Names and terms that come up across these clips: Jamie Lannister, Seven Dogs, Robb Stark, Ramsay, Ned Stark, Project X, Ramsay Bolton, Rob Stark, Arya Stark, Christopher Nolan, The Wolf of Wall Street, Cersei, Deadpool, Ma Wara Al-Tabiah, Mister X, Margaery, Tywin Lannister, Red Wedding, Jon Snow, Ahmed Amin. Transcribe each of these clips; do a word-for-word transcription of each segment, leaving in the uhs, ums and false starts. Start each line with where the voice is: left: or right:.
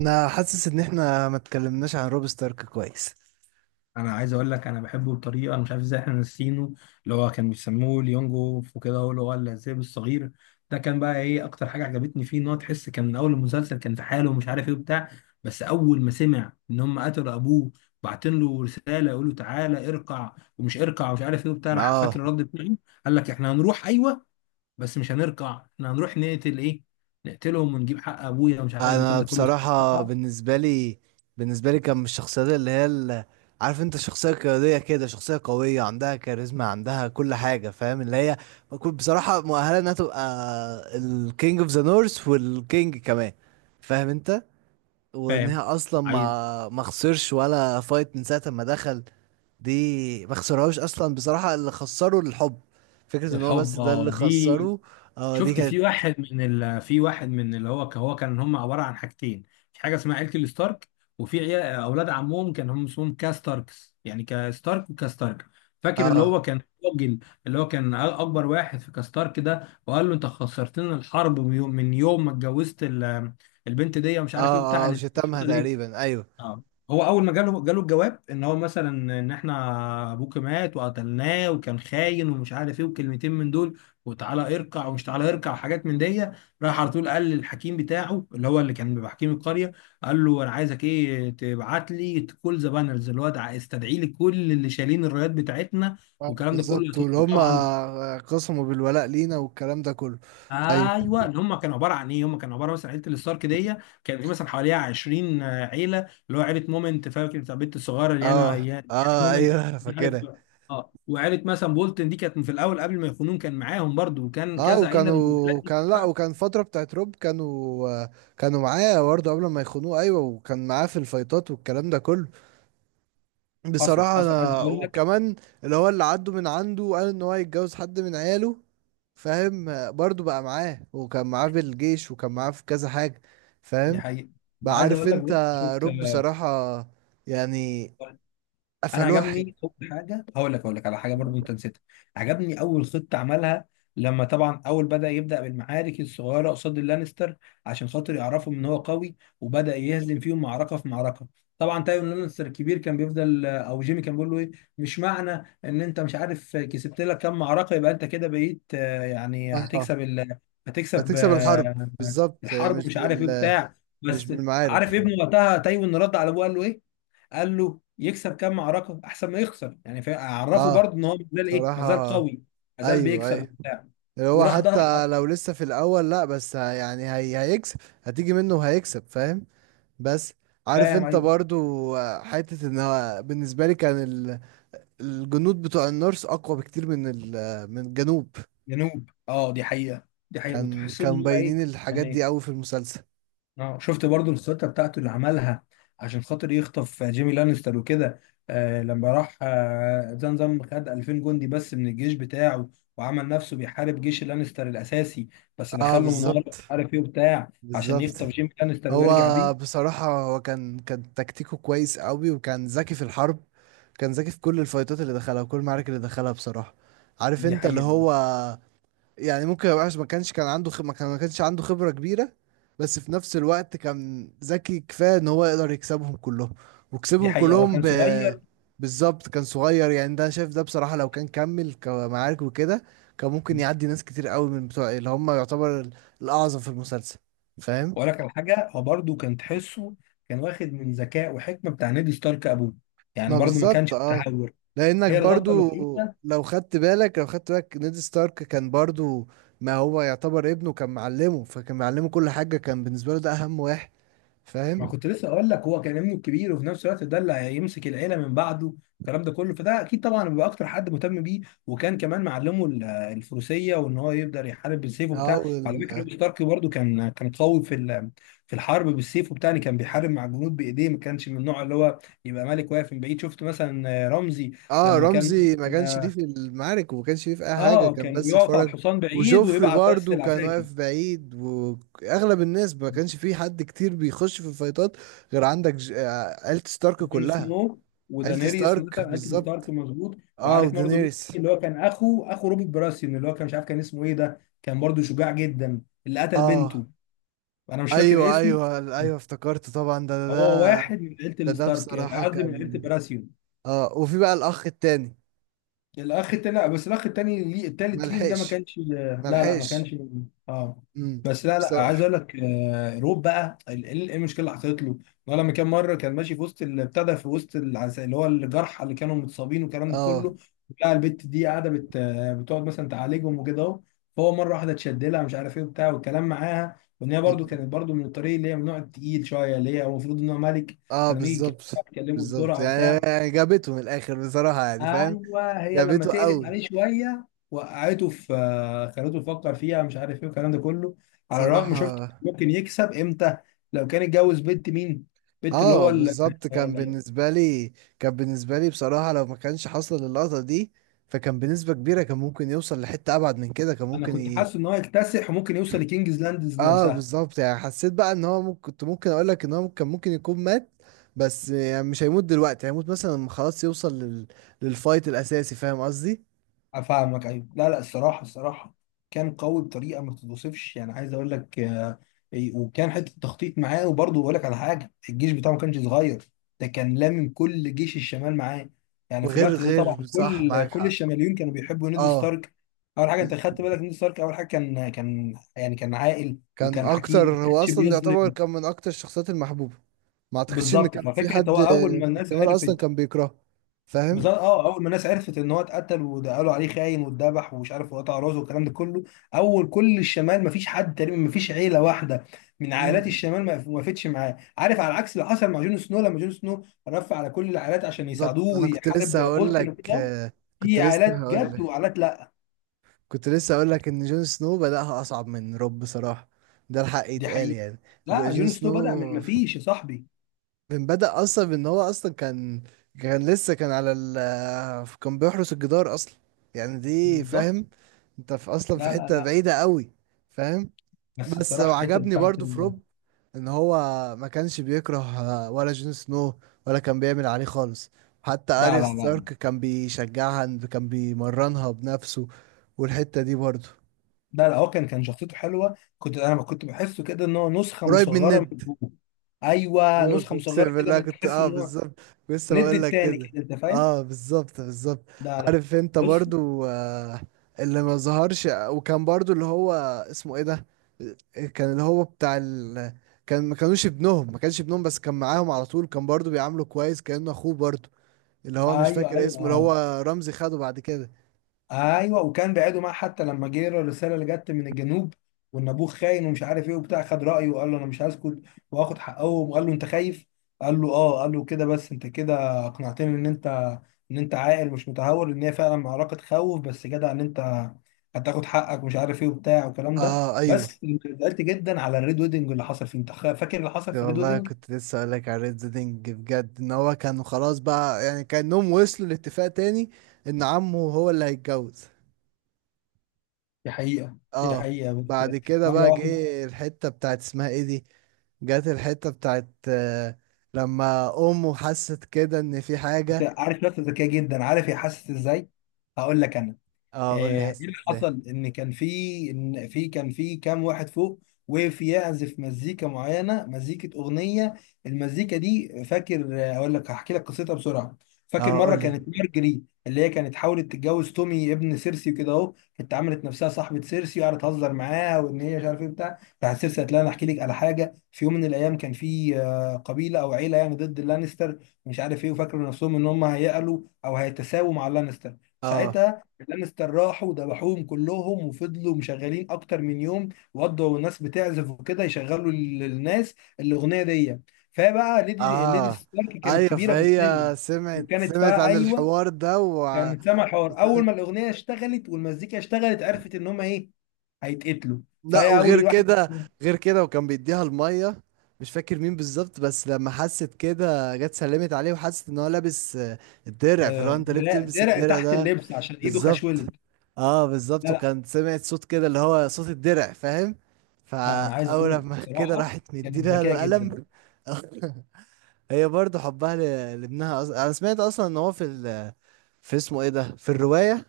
right: انا حاسس ان احنا ما اتكلمناش عن روب ستارك كويس.
left: انا عايز اقول لك انا بحبه بطريقه، انا مش عارف ازاي احنا نسينه. اللي هو كان بيسموه ليونجوف وكده، هو اللي هو الذئب الصغير. ده كان بقى ايه اكتر حاجه عجبتني فيه، ان هو تحس كان من اول المسلسل كان في حاله ومش عارف ايه وبتاع. بس اول ما سمع ان هم قتلوا ابوه، بعتين له رساله يقول له تعالى ارقع، ومش ارقع ومش عارف ايه وبتاع، راح
right: اه.
left: فاكر الرد بتاعه. قال لك احنا هنروح، ايوه، بس مش هنرقع، احنا هنروح نقتل ايه، نقتلهم ونجيب حق ابويا، ومش عارف الكلام
right: انا
left: ده كله.
right: بصراحة، بالنسبة لي بالنسبة لي كان من الشخصيات اللي هي ال- عارف انت، شخصية قيادية كده، شخصية قوية عندها كاريزما، عندها كل حاجة، فاهم اللي هي. كنت بصراحة مؤهلة انها تبقى الكينج اوف ذا نورث والكينج كمان، فاهم انت. وان هي
left: فاهم؟
right: اصلا
left: عايز
right: ما ما خسرش ولا فايت من ساعة ما دخل. دي ما خسرهاش اصلا، بصراحة اللي خسره الحب، فكرة ان هو
left: الحب،
right: بس ده اللي
left: آه، دي.
right: خسره. اه، دي
left: شفت
right: كانت.
left: في واحد من ال... في واحد من اللي هو، هو كان هم عباره عن حاجتين. في حاجه اسمها عيله الستارك، وفي عيال... اولاد عمهم كان هم اسمهم كاستاركس، يعني كستارك وكاستارك. فاكر اللي
right: اه،
left: هو كان الراجل اللي هو كان أ- اكبر واحد في كاستارك ده، وقال له انت خسرتنا الحرب من يوم من يوم ما اتجوزت ال... البنت دي ومش عارف ايه بتاع.
right: اه، اه، شتمها تقريبا، ايوه.
left: اه، هو اول ما جاله جاله الجواب ان هو مثلا ان احنا ابوك مات وقتلناه وكان خاين ومش عارف ايه، وكلمتين من دول، وتعالى اركع، ومش تعالى اركع وحاجات من دي. راح على طول قال للحكيم بتاعه، اللي هو اللي كان بيبقى حكيم القريه، قال له انا عايزك ايه، تبعت لي كل ذا بانرز، اللي هو استدعي لي كل اللي شايلين الرايات بتاعتنا
right: آه،
left: والكلام ده كله يا
right: بالظبط. واللي
left: توفي
right: هم
left: طبعا.
right: آه، قسموا بالولاء لينا والكلام ده كله. ايوه.
left: ايوه، اللي هم كانوا عباره عن ايه، هم كانوا عباره مثلا عيله الستارك دي كان في مثلا حواليها عشرين عيله، اللي هو عيله مومنت، فاكر بتاع البنت الصغيره اللي انا
right: اه،
left: يا
right: اه،
left: مومنت،
right: ايوه انا
left: مش عارف.
right: فاكرها.
left: اه، وعيله مثلا بولتن دي كانت في الاول قبل ما يخونون كان معاهم برضو، وكان
right: اه،
left: كذا عيله من العيلات
right: وكانوا
left: دي
right: كان لا،
left: كلها.
right: وكان فترة بتاعت روب كانوا آه، كانوا معاه برضه قبل ما يخونوه. ايوه، وكان معاه في الفايتات والكلام ده كله.
left: حصل
right: بصراحة
left: حصل عايز
right: أنا
left: اقول لك.
right: وكمان، اللي هو اللي عدوا من عنده قال إن هو هيتجوز حد من عياله، فاهم. برضو بقى معاه، وكان معاه في الجيش، وكان معاه في كذا حاجة،
left: دي
right: فاهم.
left: حقيقه. ده
right: بقى
left: عايز
right: عارف
left: اقول لك،
right: أنت،
left: بص، شفت،
right: روب بصراحة يعني
left: انا
right: قفلوها حلو.
left: عجبني اول حاجه، هقول لك هقول لك على حاجه برضو انت نسيتها. عجبني اول خطه عملها، لما طبعا اول بدا يبدا بالمعارك الصغيره قصاد اللانستر عشان خاطر يعرفوا ان هو قوي، وبدا يهزم فيهم معركه في معركه. طبعا تايون لانستر الكبير كان بيفضل او جيمي كان بيقول له ايه، مش معنى ان انت مش عارف كسبت لك كام معركه يبقى انت كده بقيت، آه، يعني
right: اه.
left: هتكسب ال...
right: لا،
left: هتكسب،
right: تكسب الحرب
left: آه،
right: بالظبط، هي
left: الحرب
right: مش
left: ومش عارف ايه
right: بال
left: بتاع.
right: مش
left: بس عارف
right: بالمعارك.
left: ابنه وقتها تايون رد على ابوه قال له ايه، قال له يكسب كام معركه احسن ما يخسر. يعني فا- عرفه
right: اه،
left: برضه ان هو مازال ايه، مازال
right: صراحة.
left: قوي، مازال
right: أيوه،
left: بيكسب
right: أيوه،
left: وبتاع.
right: اللي هو
left: وراح ده
right: حتى
left: حق.
right: لو لسه في الأول، لأ بس ه- يعني هي هيكسب، هتيجي منه وهيكسب، فاهم. بس عارف
left: فاهم؟
right: انت
left: ايوه.
right: برضو آه، حتة ان هو بالنسبة لي كان ال- الجنود بتوع النورس اقوى بكتير من ال- من الجنوب.
left: جنوب، اه، دي حقيقه. دي حقيقه، كنت
right: كان
left: بحس ان
right: كانوا
left: هم ايه،
right: مبينين الحاجات دي
left: يعني.
right: قوي في المسلسل.
left: اه، شفت برضه الخطه بتاعته اللي عملها عشان خاطر يخطف جيمي لانستر وكده. آه، لما راح آه زنزم، خد الفين جندي بس من الجيش بتاعه، وعمل نفسه بيحارب جيش لانستر الاساسي، بس
right: اه
left: دخله من ورا
right: بالظبط
left: مش عارف ايه وبتاع عشان
right: بالظبط.
left: يخطف جيمي لانستر
right: هو
left: ويرجع بيه.
right: بصراحة هو كان كان تكتيكه كويس قوي، وكان ذكي في الحرب. كان ذكي في كل الفايتات اللي دخلها وكل المعارك اللي دخلها، بصراحة. عارف
left: دي
right: انت اللي
left: حقيقه.
right: هو يعني، ممكن يبقى ما كانش كان عنده خ... ما كان ما كانش عنده خبرة كبيرة، بس في نفس الوقت كان ذكي كفاية ان هو يقدر يكسبهم كلهم.
left: دي
right: وكسبهم
left: حقيقة هو
right: كلهم
left: كان
right: ب...
left: صغير،
right: بالظبط، كان صغير. يعني ده، شايف ده بصراحة لو كان كمل كمعارك وكده، كان ممكن يعدي ناس كتير قوي من بتوع اللي هم يعتبر ال- الأعظم في المسلسل، فاهم.
left: ولا كان حاجة. هو برضه كان تحسه كان واخد من ذكاء وحكمة بتاع نيد ستارك أبوه، يعني
right: ما
left: برضه ما
right: بالظبط،
left: كانش
right: اه.
left: متهور.
right: لانك
left: هي الغلطة
right: برضو
left: الوحيدة.
right: لو خدت بالك لو خدت بالك نيد ستارك كان برضو، ما هو يعتبر ابنه كان معلمه، فكان معلمه كل حاجة، كان بالنسبة له ده اهم واحد،
left: ما
right: فاهم.
left: كنت لسه اقول لك، هو كان ابنه الكبير، وفي نفس الوقت ده اللي هيمسك العيله من بعده، الكلام ده كله، فده اكيد طبعا بيبقى اكتر حد مهتم بيه. وكان كمان معلمه ال- الفروسيه، وان هو يقدر يحارب بالسيف
right: اه
left: وبتاع. على
right: وال...
left: فكره روب ستارك برضو كان كان قوي في ال- في الحرب بالسيف وبتاع، يعني كان بيحارب مع الجنود بايديه. ما كانش من النوع اللي هو يبقى ملك واقف من بعيد. شفت مثلا رمزي
right: اه،
left: لما كان
right: رمزي ما كانش ليه
left: مثلا،
right: في المعارك، وما كانش ليه في اي حاجه،
left: اه،
right: كان
left: كان
right: بس
left: بيقف على
right: اتفرج.
left: الحصان بعيد
right: وجوفري
left: ويبعت بس
right: برضو كان
left: العساكر.
right: واقف بعيد، واغلب الناس ما كانش في حد كتير بيخش في الفايتات غير عندك ج... آه، عيلة ستارك
left: جون
right: كلها.
left: سنو
right: عيلة
left: ودانيريس
right: ستارك
left: مثلا، انتي ستارك،
right: بالظبط.
left: مظبوط.
right: اه،
left: وعارف برضه مين تاني
right: ودينيريس.
left: اللي هو كان اخو اخو روبرت براسيون، اللي هو كان مش عارف كان اسمه ايه، ده كان برضه شجاع جدا، اللي قتل
right: اه،
left: بنته. انا مش فاكر إيه
right: ايوه،
left: اسمه.
right: ايوه، ايوه افتكرت، طبعا ده ده
left: هو
right: ده
left: واحد من عيله
right: ده, ده
left: الستارك، آه،
right: بصراحه
left: قصدي من عيله
right: كان.
left: براسيون.
right: اه، وفي بقى الاخ التاني.
left: الاخ التاني، لا، بس الاخ التاني ليه، التالت ليهم ده ما
right: ملحقش
left: كانش، لا لا ما
right: ملحقش.
left: كانش. اه.
right: امم
left: بس لا لا، عايز
right: بصراحه.
left: اقول لك، آه، روب بقى ال- ال- ايه المشكله اللي حصلت له، إن هو لما كان مره كان ماشي في وسط ال- ابتدى في وسط العس- اللي هو الجرحى اللي كانوا متصابين والكلام ده
right: اه.
left: كله بتاع. البت دي قاعده، بت... بتقعد مثلا تعالجهم وكده اهو. فهو مره واحده اتشد لها مش عارف ايه وبتاع، والكلام معاها، وان هي برده
right: امم.
left: كانت برده من الطريق، اللي هي من النوع التقيل شويه، اللي هي هو المفروض ان هو ملك،
right: اه
left: فلما يجي
right: بالظبط
left: يكلمها تكلمه
right: بالظبط،
left: بسرعه
right: يعني
left: وبتاع.
right: يعني جابته من الاخر بصراحه، يعني فاهم.
left: ايوه، هي لما
right: جابته
left: تقلت
right: قوي
left: عليه شويه، وقعته في، خلته يفكر فيها مش عارف ايه والكلام ده كله. على
right: بصراحه.
left: الرغم، شفت، ممكن يكسب امتى، لو كان اتجوز بنت مين، بنت اللي هو
right: اه
left: ال...
right: بالظبط، كان
left: ال-
right: بالنسبه لي كان بالنسبه لي بصراحه لو ما كانش حصل اللقطه دي، فكان بنسبه كبيره كان ممكن يوصل لحته ابعد من كده، كان
left: انا
right: ممكن
left: كنت
right: ي...
left: حاسس ان هو يكتسح، وممكن يوصل لكينجز لاندز
right: اه
left: نفسها.
right: بالظبط. يعني حسيت بقى ان هو ممكن، كنت ممكن اقول لك ان هو كان ممكن يكون مات، بس يعني مش هيموت دلوقتي، هيموت مثلا لما خلاص يوصل لل... للفايت الاساسي، فاهم قصدي.
left: افهمك، ايوه. لا لا، الصراحه، الصراحه كان قوي بطريقه ما تتوصفش، يعني عايز اقول لك، آه، إيه، وكان حته تخطيط معاه. وبرضه بقول لك على حاجه، الجيش بتاعه ما كانش صغير، ده كان لامم كل جيش الشمال معاه. يعني في
right: وغير
left: الوقت ده طبعا
right: غير صح،
left: كل
right: معاك
left: كل
right: حق.
left: الشماليون كانوا بيحبوا نيد
right: اه
left: ستارك. اول حاجه انت خدت بالك، نيد ستارك اول حاجه كان كان يعني كان عاقل
right: كان
left: وكان حكيم
right: اكتر،
left: وما
right: هو
left: كانش
right: اصلا ده يعتبر
left: بيظلم.
right: كان من اكتر الشخصيات المحبوبه. ما اعتقدش ان
left: بالظبط.
right: كان في
left: ففكره
right: حد
left: هو اول ما
right: في
left: الناس
right: الشمال اصلا
left: عرفت،
right: كان بيكرهه، فاهم.
left: بالظبط، اه اول ما الناس عرفت ان هو اتقتل، وده قالوا عليه خاين واتذبح ومش عارف، وقطع راسه والكلام ده كله، اول كل الشمال ما فيش حد تقريبا، ما فيش عيله واحده من عائلات
right: مم،
left: الشمال ما ما وقفتش معاه. عارف، على العكس اللي حصل مع جون سنو، لما جون سنو رفع على كل العائلات عشان
right: بالظبط.
left: يساعدوه
right: انا كنت
left: ويحارب
right: لسه هقول
left: بولتن
right: لك
left: وكده،
right: آه، كنت
left: في
right: لسه
left: عائلات
right: هقول
left: جت
right: لك
left: وعائلات لا.
right: كنت لسه هقول لك ان جون سنو بدأها اصعب من روب، بصراحه ده الحق
left: دي
right: يتقال
left: حقيقه.
right: يعني. رو-
left: لا،
right: جون
left: جون سنو بدأ من
right: سنو
left: ما فيش يا صاحبي.
right: من بدأ اصلا بان هو اصلا كان كان لسه، كان على ال آه، كان بيحرس الجدار اصلا، يعني دي
left: بالظبط.
right: فاهم انت، في اصلا في
left: لا لا
right: حته
left: لا،
right: بعيده قوي، فاهم.
left: بس
right: بس
left: الصراحه الحته
right: عجبني
left: بتاعت
right: برضو في
left: ال...
right: روب ان هو ما كانش بيكره ولا جون سنو، ولا كان بيعمل عليه خالص. حتى
left: لا
right: اريا
left: لا
right: ستارك
left: لا،
right: كان بيشجعها، كان بيمرنها بنفسه، والحتة دي برضو
left: لا لا هو كان كان شخصيته حلوه. كنت، انا كنت بحسه كده ان هو نسخه
right: قريب من
left: مصغره من
right: ند.
left: ابوه. ايوه، نسخه مصغره
right: اقسم
left: كده،
right: بالله،
left: من
right: كنت
left: تحس
right: اه
left: ان هو
right: بالظبط، لسه
left: ند
right: بقول لك
left: التاني
right: كده.
left: كده، انت فاهم؟
right: اه بالظبط بالظبط.
left: لا لا.
right: عارف انت
left: بص،
right: برضو آه اللي ما ظهرش وكان برضو اللي هو اسمه ايه ده، كان اللي هو بتاع ال... كان ما كانوش ابنهم، ما كانش ابنهم بس كان معاهم على طول، كان برضو بيعامله كويس كأنه اخوه برضو، اللي هو مش
left: ايوه
right: فاكر
left: ايوه،
right: اسمه، اللي
left: اه،
right: هو رمزي خده بعد كده.
left: ايوه. وكان بعيده معاه، حتى لما جه له الرساله اللي جت من الجنوب، وان ابوه خاين ومش عارف ايه وبتاع، خد رايه وقال له انا مش هسكت، واخد حقهم، وقال له انت خايف. قال له اه، قال له كده، بس انت كده اقنعتني ان انت ان انت عاقل مش متهور، ان هي فعلا معركه خوف، بس جدع ان انت هتاخد حقك ومش عارف ايه وبتاع والكلام ده.
right: اه، ايوه.
left: بس زعلت جدا على الريد ويدنج اللي حصل فيه. انت خ- فاكر اللي حصل في الريد
right: والله
left: ويدنج؟
right: كنت لسه اقول لك على ريد زيدنج، بجد ان هو كانوا خلاص بقى يعني كانهم وصلوا لاتفاق تاني، ان عمه هو اللي هيتجوز.
left: دي حقيقه، دي
right: اه.
left: حقيقه،
right: بعد
left: بس.
right: كده
left: مره
right: بقى
left: واحده.
right: جه الحتة بتاعت اسمها ايه دي، جت الحتة بتاعت آه لما امه حست كده ان في حاجة.
left: عارف نفسه ذكيه جدا، عارف هي حاسس ازاي، هقول لك انا.
right: اه قول لي،
left: آه، ايه
right: حست
left: اللي
right: ازاي.
left: حصل، ان كان في، ان في كان في كام واحد فوق وقف يعزف مزيكا معينه، مزيكه، اغنيه. المزيكا دي، فاكر، آه، اقول لك، هحكي لك قصتها بسرعه. فاكر
right: اه
left: مره
right: قول لي.
left: كانت مارجري اللي هي كانت حاولت تتجوز تومي ابن سيرسي وكده اهو، كانت عملت نفسها صاحبه سيرسي، وقعدت تهزر معاها، وان هي مش عارف ايه بتاع بتاع، سيرسي قالت لها انا احكي لك على حاجه. في يوم من الايام كان في، آه، قبيله او عيله، يعني ضد اللانستر مش عارف ايه، وفاكروا نفسهم ان هم هيقلوا او هيتساووا مع اللانستر.
right: اه،
left: ساعتها اللانستر راحوا وذبحوهم كلهم، وفضلوا مشغلين اكتر من يوم، وقضوا، والناس بتعزف وكده يشغلوا ال- الناس الاغنيه دي. فبقى ليدي ليدي
right: اه،
left: ستارك كانت
right: ايوه،
left: كبيره في
right: فهي
left: السن،
right: سمعت،
left: وكانت
right: سمعت
left: فا،
right: عن
left: ايوه،
right: الحوار ده وسمعت.
left: كانت سامع حوار، اول ما الاغنيه اشتغلت والمزيكا اشتغلت عرفت ان هم ايه، هيتقتلوا.
right: لا،
left: فهي اول
right: وغير
left: الواحد،
right: كده غير كده وكان بيديها الميه. مش فاكر مين بالظبط، بس لما حست كده جت سلمت عليه وحست ان هو لابس آه، الدرع. فلو
left: آه،
right: انت ليه
left: درع
right: بتلبس
left: درع
right: الدرع
left: تحت
right: ده؟
left: اللبس، عشان ايده
right: بالظبط.
left: خشولت.
right: اه بالظبط،
left: لا لا،
right: وكان سمعت صوت كده اللي هو صوت الدرع، فاهم.
left: ده انا عايز اقول
right: فاول
left: لك
right: لما كده،
left: بصراحه،
right: راحت
left: كانت
right: مديلها
left: ذكيه
right: له
left: جدا.
right: قلم. هي برضو حبها ل- لابنها. أص... انا سمعت اصلا ان هو في ال... في اسمه ايه ده، في الرواية.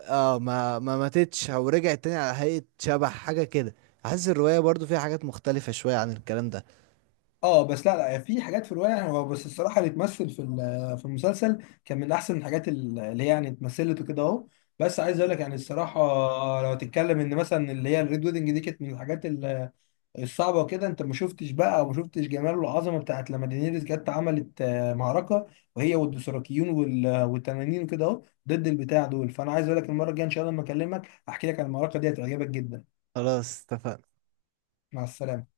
right: اه ما ما ماتتش او رجعت تاني على هيئة شبح حاجة كده. حاسس الرواية برضو فيها حاجات مختلفة شوية عن الكلام ده.
left: اه بس لا لا، في حاجات في الروايه، هو بس الصراحه اللي اتمثل في ال- في المسلسل كان من احسن الحاجات ال- اللي هي يعني اتمثلت وكده اهو. بس عايز اقول لك يعني الصراحه، لو تتكلم ان مثلا اللي هي الريد ويدنج دي كانت من الحاجات ال- الصعبه وكده، انت ما شفتش بقى، وما شفتش جمال والعظمه بتاعت لما دينيريس جت عملت، آه، معركه، وهي والدوثراكيون وال- والتنانين وكده اهو، ضد البتاع دول. فانا عايز اقول لك المره الجايه ان شاء الله لما اكلمك احكي لك عن المعركه دي، هتعجبك جدا.
right: خلاص اتفقنا.
left: مع السلامه.